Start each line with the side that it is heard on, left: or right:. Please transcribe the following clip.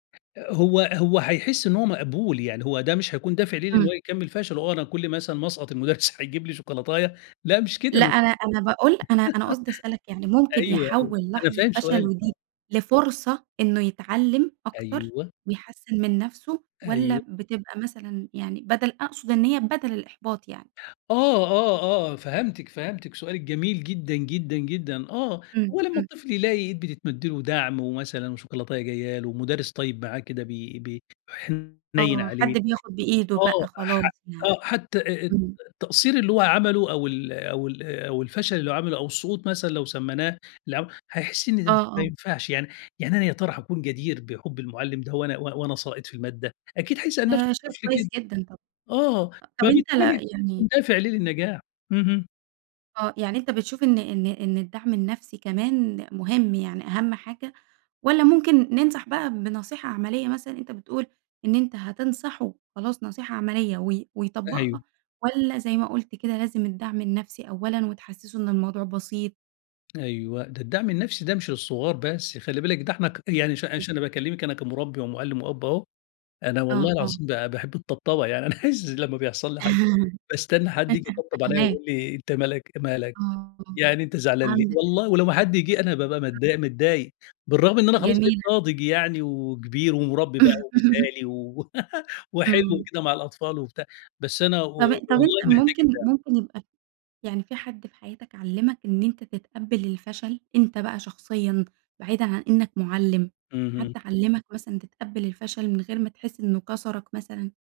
left: هو هو هيحس إن هو مقبول، يعني هو ده مش هيكون دافع ليه لإن هو
right: إمم.
left: يكمّل فشله، آه أنا كُلّ ما مثلًا أسقط المدرّس هيجيب لي شوكولاتاية، لأ مش كده،
right: لأ،
left: م
right: أنا أنا باقول أنا أنا قصدي أسألك يعني ممكن
left: أيوه أيوه،
right: يحوّل
left: أنا
right: لحظة
left: فاهم سؤالِك،
right: فشله
left: آه.
right: دي لفرصة إنّه يتعلم أكتر
left: أيوه.
right: ويحسّن من نَفسُه، والّا
left: أيوه.
right: بتبقى مثلًا يعني بدَل أقصد إن هي بدَل الإحباط يعني؟
left: آه آه آه، فهمتِك، فهمتِك، سؤالِك جميل جدًا جدًا جدًا. آه،
right: إمم،
left: هو لمّا
right: إمم.
left: الطفل يلاقي إيد بتتمَد له ودَعم ومثلًا وشوكولاتاية جايّة له، مدرّس طيّب معاه كده بي ب حنيّن
right: آه،
left: عليه،
right: حد بياخد بإيده
left: آه،
right: بقى خلاص
left: ح
right: يعني،
left: آه حتّى أ أ التق
right: امم.
left: التقصير اللي هو عمله أو ال أو ال أو الفشل اللي هو عمله أو السقوط مثلًا، لو سمّيناه، لو هيحس إن دي
right: آه،
left: م ما
right: آه.
left: ينفَعش يعني يعني أنا يا ترى هاكون جدير بحُب المُعلم ده وأنا و وأنا ساقط في المادة؟ أكيد هيسأل
right: ده
left: نَفسُه
right: شئ
left: الطفل
right: كويّس
left: كده.
right: جدًا طبعًا.
left: آه،
right: أ طَب أنت ل
left: فبالتالي هيكون
right: يعني
left: دافع ليه للنجاح، اهم.
right: آه، يعني أنت بتشوف إن إن إن الدعم النَفسي كمان مهم، يعني أهم حاجة، والّا ممكن ننصح بقى بنصيحة عملية مثلًا، أنت بتقول إن أنت هتنصحه خلاص نصيحة عملية وي ويطبّقها،
left: أيوه.
right: والّا زي ما قُلت كده، لازم الدعم النَفسي أولًا وتحسسه إن الموضوع بسيط؟
left: أيوه، ده الدعم النَفسي ده مش للصغار بس، خلّي بالِك، ده إحنا ك يعني ش
right: إمم.
left: ش أنا باكلمك، أنا كمُربّي ومُعلم وأب أهو، أنا
right: آه،
left: والله
right: آه.
left: العظيم ب باحب الطبطبة، يعني أنا عايز لمّا بيحصَل لي حاجة باستنى حد ييجي يطبطب عليَّ
right: فاهماك.
left: ويقول لي أنت مالك مالك؟
right: آه،
left: يعني أنت زعلان ليه؟
right: عندك حق.
left: والله، ولو ما حد جه أنا بابقى
right: [unintelligible]
left: متضايق متضايق، بالرغم إن أنا خلاص بقيت
right: جميلة.
left: ناضج يعني وكبير ومُربّي بقى ومثالي و وحلو
right: إمم.
left: وكده مع الأطفال وبتاع، بس أنا و
right: طَب طَب
left: والله
right: أنت
left: محتاج
right: ممكن
left: الدعم.
right: ممكن يبقى يعني في حد في حياتك علّمك إن أنت تتقبّل الفشل، أنت بقى شخصيًا، بعيدًا عن إنّك مُعلم، حد
left: اهم.
right: علّمك مثلًا تتقبل الفشل من غير ما تحس إنّه كسَرك مثلًا؟